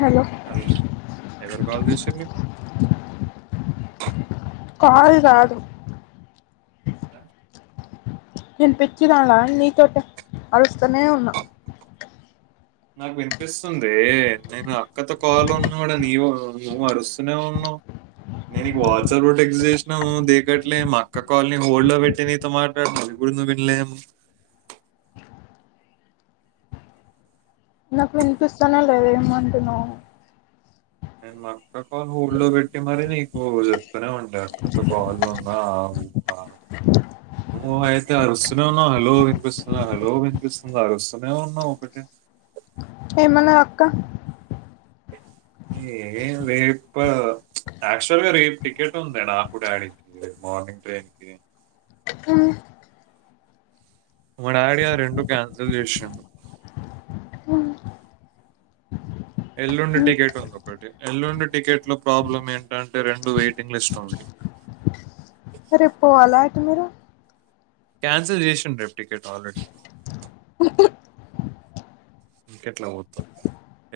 లో ఎవరు కాల్ చేసిరు నీకు కాల్ గాదు నేన్ పెచ్చిదానా నీతోటె అరుస్తనే ఉన్నా నాకు వినిపిస్తుందే నేను అక్కతో కాలు ఉన్నా కూడా నీవు నువ్వు అరుస్తూనే ఉన్నావ్ నేను వాట్సాప్ లో టెక్ట్స్ చేసినా నూ దేకట్లే మా అక్క కాల్ ని హోల్డ్ లో పెట్టి నీతో మాట్లాడద ఇప్పుడ్ నువిడ్లేం నాక్ వినిపిస్తనే లేదేమంటున్నవొ నెన్ మా అక్క కాల్ హోల్డ్ లో బెట్ మరి నీకూ చెప్తనే ఉండ కత్త కాళ్ళ్లొ ఉన్నా [inaudible] నువూఐతె అరుస్ నవు హలో వినిపిస్తుందా హలో వినిపిస్తుందా అరస్సనే ఉన్నావ్ ఒకటే ఏమన్నద్ అక్క ఏ వేప్పా యాక్చువల్ గా రేప్ టికెట్ ఉంది నాకు డాడి కి మార్నింగ్ ట్రైన్ కి కా మా డాడీ ఆ రెండు కాన్సల్ చేసిండు ఎల్లుండి టికెట్ ఉంది ఒకట్టి ఎల్లుండి టికెట్ లో ప్రాబ్లం ఏంటంటే రెండు వెయిటింగ్ లిస్ట్ ఉంది రే పోవాలా అయితే మీరు క్యాన్సల్ చేషిండ్ రేప్ టికెట్ ఆల్రెడ్ కేట్లా ఒత్తం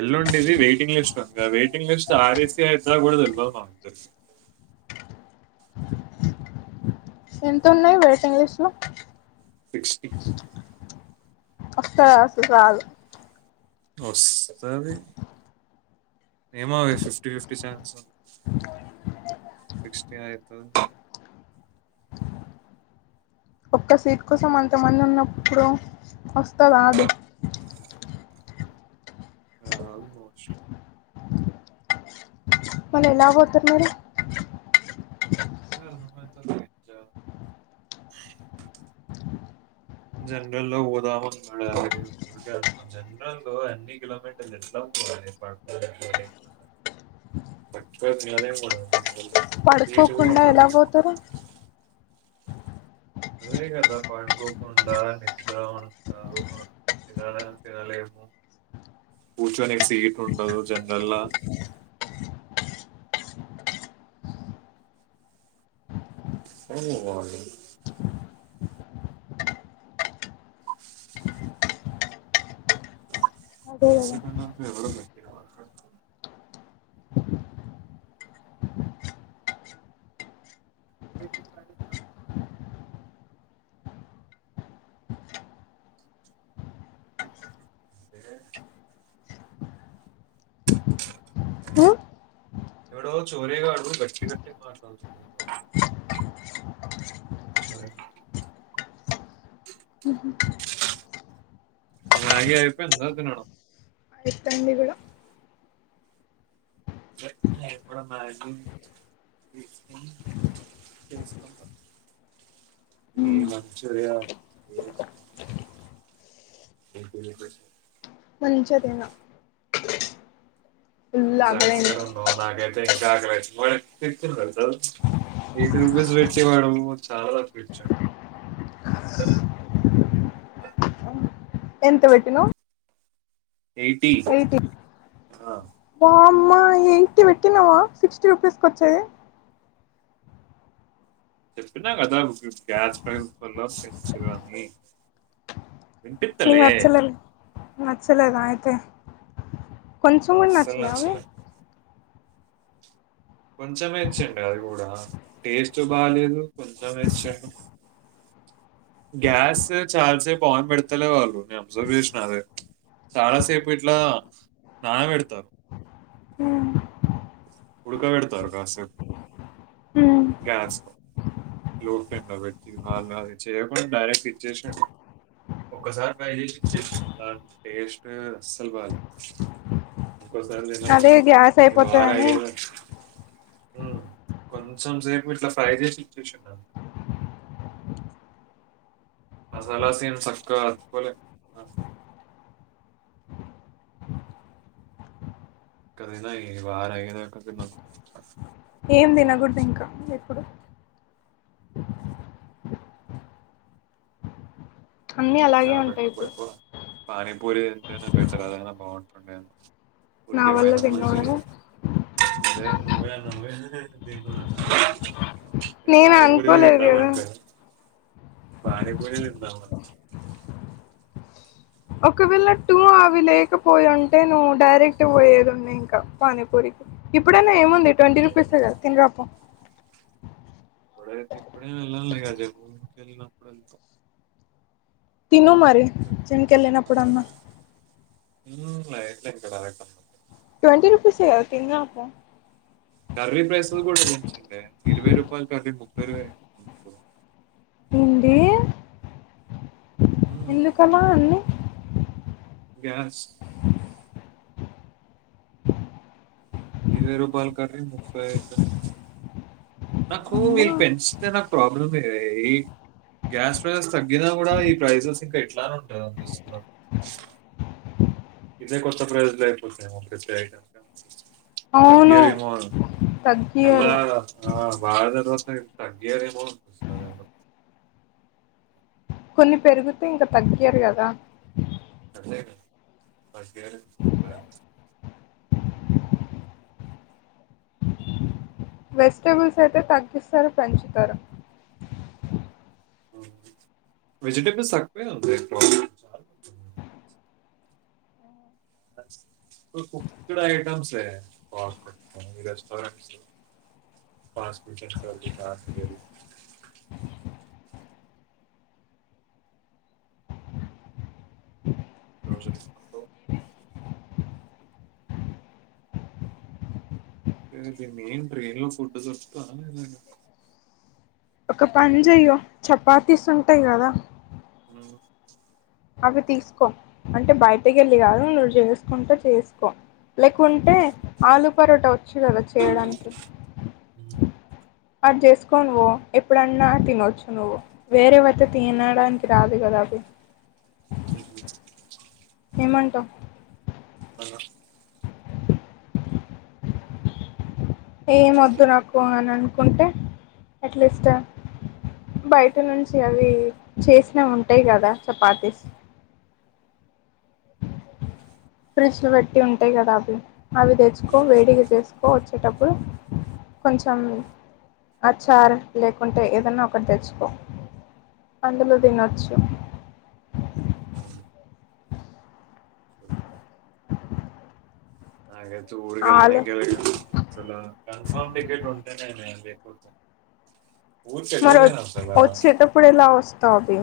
ఎల్ండిది వెయిటింగ్ లిస్ట్ ఉంగా వెయిటింగ్ లిస్ట్ ఆరెస్సి అజెద్ కూడా తెలువద్ మాక్ ఎంతున్నాయ్ వేటింగ్ లిష్ లో సిక్స్టీ ఒస్తదా సురాదు ఒస్తది ఏమో ఫిఫ్టీ ఫిఫ్టీ చాన్స్ సిక్స్టీ అయితే ఒక్క సీట్ కోసం అంతమంది ఉన్నప్పుడు ఒస్తదా అది ఆల్ మోచ్ మలి ఎలా పోతర్ మరి జనరల్ లో ఓదామం అనుకున్నామరి జనరల్ అన్ని కిలోమీటర్లు ఎట్లా [unintelligible] సీటు కూడా పడుకోకుండా ఎలా ఉండదు పోతరు అదే గదా పడుకోకుండా నిద్ర ఉండదు [inaudible] తీనలేము కూర్చొనిక్ సీట్లు ఉండవు జండ్రళ్ళ అదే కదా అంతకన్నా ఎవరు గట్టిగా మాట్లాడుతున్నారు ఉమ్ ఎవడో చొరేగాడు గట్టి గట్టిగా మాట్లాడుతు జరక్ ఇందాకే అయిపోయిందా తినడం దాన్ని కూడా ఎక్కడున్నావ్ తెలుసుకో తెలుసుకుంటాం ఏం వచ్చాయో ఏంటి నీకు మంచిదేనా ఆకలైంది సాక్స్టైడ్ ఉన్నావు నాకైతే ఇంకా ఆకలావుతుంది ఏటీ రూపీస్ పెడితే మేడమ్ చాలా బాగా బోళ్ల సౌండ్ ఎంత పెట్టినవ్ ఎయిటీ ఏమిటి ఆ, బా అమ్మ ఏటీ పెట్టినావా సిక్స్టీ రూపీస్కి వచ్చేది చెప్పినా కదా మీ గ్యాస్ పైల పెంచరు అని నీకు వినిపిస్తలే నచ్చలేదు నచ్చలేదా అయితే కొంచెం కూడా నచ్చలే అవే కొంచమే చెప్పాడు కూడా టేస్ట్ బాలేదు కొంచమే చెప్పాడు డోర్ సౌండ్ గ్యాస్ చాలా సేపు ఆన్లో పెడతలేరు వాళ్ళును అబ్జర్వ్ చేసిన చాలాసేపు ఇట్లా నాన పెడతారు ఉడుకా పెడతారు కాసేపు గ్యాస్ లో లో ఫేమ్ లో పెట్టి వాళ్లు చెయ కూడా డైరెక్ట్ ఇచ్చేసా ఒసారి ట్రై ఇచ్చేసింది టేస్ట్ అస్సలు బాలే ఒక్కసారి అదే గ్యాస్ అయిపోతుందని ఊ కొంత కొంచం సేపు ఇట్లా ఫ్రై చేసేసి ఇచ్చేసిండు మసాలసీన్ చక్కగా అతుక్కోలే కదినా ఈవారం అయినంక తినొచ్చు ఏం తినకూడదు ఇంకా ఎప్పుడు అన్నిఅలాగే ఉంటాయి ఇప్పుడు పనీపూరి ఏంట బెటర్ అదైనా బాగుంటుంది కుడు నా పోయ వల్ల మనుష తినకూడదు నువ్వే నువ్వే అదే నేను అనుకోలేదు కదా పానీపూరి తిందామా ఒకవేళ టూ అవి లేకపోయి ఉంటే నువ్వు డైరెక్ట్ పోయేదిండి ఇంకా పానీపూరికి ఇప్పుడైనా ఏముంది ట్వంటీ అనుకో. రూపీస్కద తిని రాపో ఎప్పుడైనా వెళ్లాలి కదా టెంపుల్ కు తను మరి జిమ్ము కు వెళ్ళినప్పుడు ఉ ఎట్లా ఎక్కుతారు ట్వెంటీ రుపీస్ గా తిని రాపో కర్రీ ప్రైస్లు కూడా ఉంచండి ఇరవై రూపాయలు కర్రీ ముప్పై హింది ఎందుకమా అన్నీ గ్యాస్ డోర్ సౌండ్ రూపాయల కర్రీ అయితది నాకు అమ్మా వీళ్ళు పెంచి నాకు ప్రాబ్లం ఇయి గ్యాస్ ప్రైసెస్ తగ్గినా కూడా ఈ ప్రైసెస్ ఇంకా ఎట్లానే ఉంటది అనిపిస్తుంది ఇదే కొస్తా ప్రైజులు అయిపోతాయి ప్రతి ఐటమ్ అవును తగ్గియరేమో ఎలా తగ్గియరు ఆ బాధనె తగ్గియరేమో [unintelligible] కొన్ని పెరుగుతే ఇంక తగ్గియరు కదా [inaudible] వెజిటబుల్స్ అయితే తగ్గిస్తారు, పెంచుతారు వెజిటేబుల్స్ [unintelligible] కుక్డ్ ఐటమ్సే బాంటాయ్ రెస్టారెంట్స్ [unintelligible] [inaudible] అది మెయిన్ ట్రైన్ లో ఫుడ్ దొరుకుతా [unintelligible] ఒక పని చెయ్యో చపాతీసుంటాయి కదా మ్మ్ అవి తీసుకో అంటే బయటకెళ్ళి కాదు నువ్వు చేసుకుంటే చేసుకో లేకుంటే ఆలు పరోటా వచ్చు కదా చేయడానికి నీకు అది చేసుకొనివో ఎప్పుడన్నా తినొచ్చు నువ్వు వేరేవైతే తినడానికి రాదు కదా అ ఏమంటావ్ అ ఏం వద్దు నాకు అని అనుకుంటే అట్లీస్ట్ బయట నుంచి అవి చేసినవి ఉంటాయి కదా చపాతీస్ ఫ్రిడ్జ్లు పెట్టి ఉంటాయి కదా అవి అవి తెచ్చుకో, వేడిగా చేసుకోవచ్చు [unintelligible] కొంచెం ఆ చార్ లేకుంటే ఏదన్నా ఒకటి తెచ్చుకో అందులో తినొచ్చు అ మ్మ్ ఆలు [unintelligible] కన్ఫమ్ టికెటు [unintelligible] మరి వచ్చేటప్పుడు ఎలా వస్తావే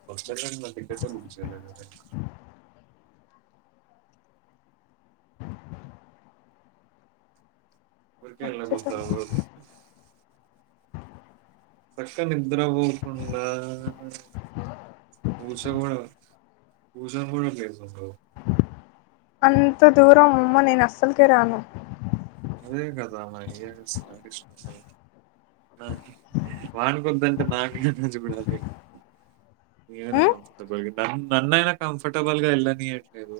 వచ్చేటప్పుడు [inaudible] వచ్చేటప్పుడు [unintelligible] చక్క నిద్ర పోకుండా పూస కూడా పూస కూడా [unintelligible] అంత దూరం అమ్మో నేను అస్సలుకే రాను అదే కదా మరి [inaudible] ఆ వాని కొద్దంటే నాకు [unintelligible] నేనైనా ఉమ్ కంఫర్టబుల్ న నన్నైనా కంఫర్టబుల్ గా వెళ్ళనీయట్లేదు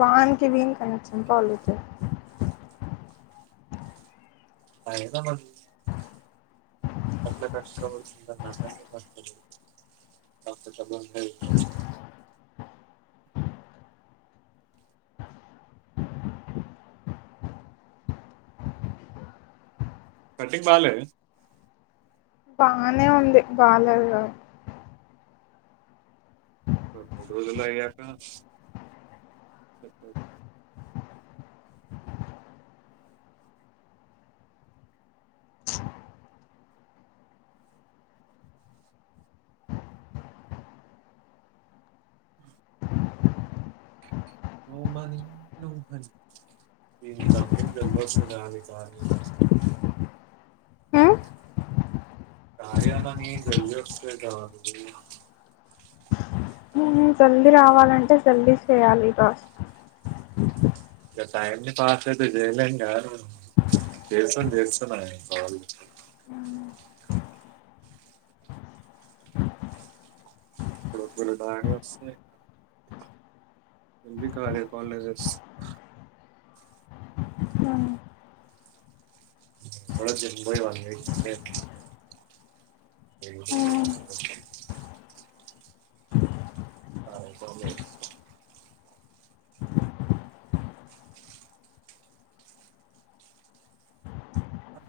వాన్కి, వీనికి అని [inaudible] అయితన్న [inaudible] [inaudible] పెట్టించాల్లె బాగనే ఉంది బాలేదు [inaudible] [inaudible] [unintelligible] కార్య అన్నది [inaudible] జల్దీ రావాలంటే జల్దీ చేయాలి టాస్కులు ఈ టైమ్ ని పాస్ అయితే చేయలేమ్ కదా చేస్తన్న చేస్తన్న [unintelligible] [unintelligible] ఎబ్లి కాాలి కాలేజెస్ ఉమ్ బబయి వా [unintelligible] తె ఉమ్ [unintelligible] ఆల్ఫాబెట్స్ అ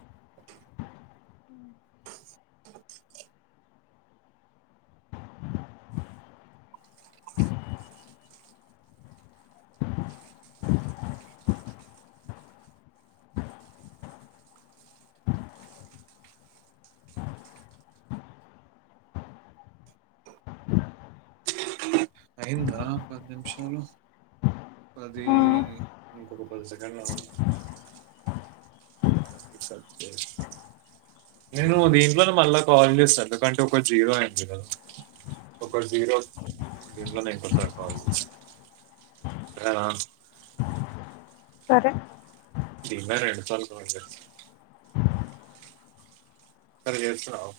అయింద పద్ నిమిషాలు పది ఉమ్, ఇంకొక పది సెకండ్ అవుంది స సే [inaudible] నేను దీంట్లోనే మళ్ళా కాల్ చేస్తాను ఎందుకంటే ఒక జీరో అంది కదా ఒకటి జిరో ఇట్లనే ఐతది [unintelligible] ఆ సరే ఇన్న రెండు సార్లు కాల్ చేశా సరే ఏడుస్తున్నా వ్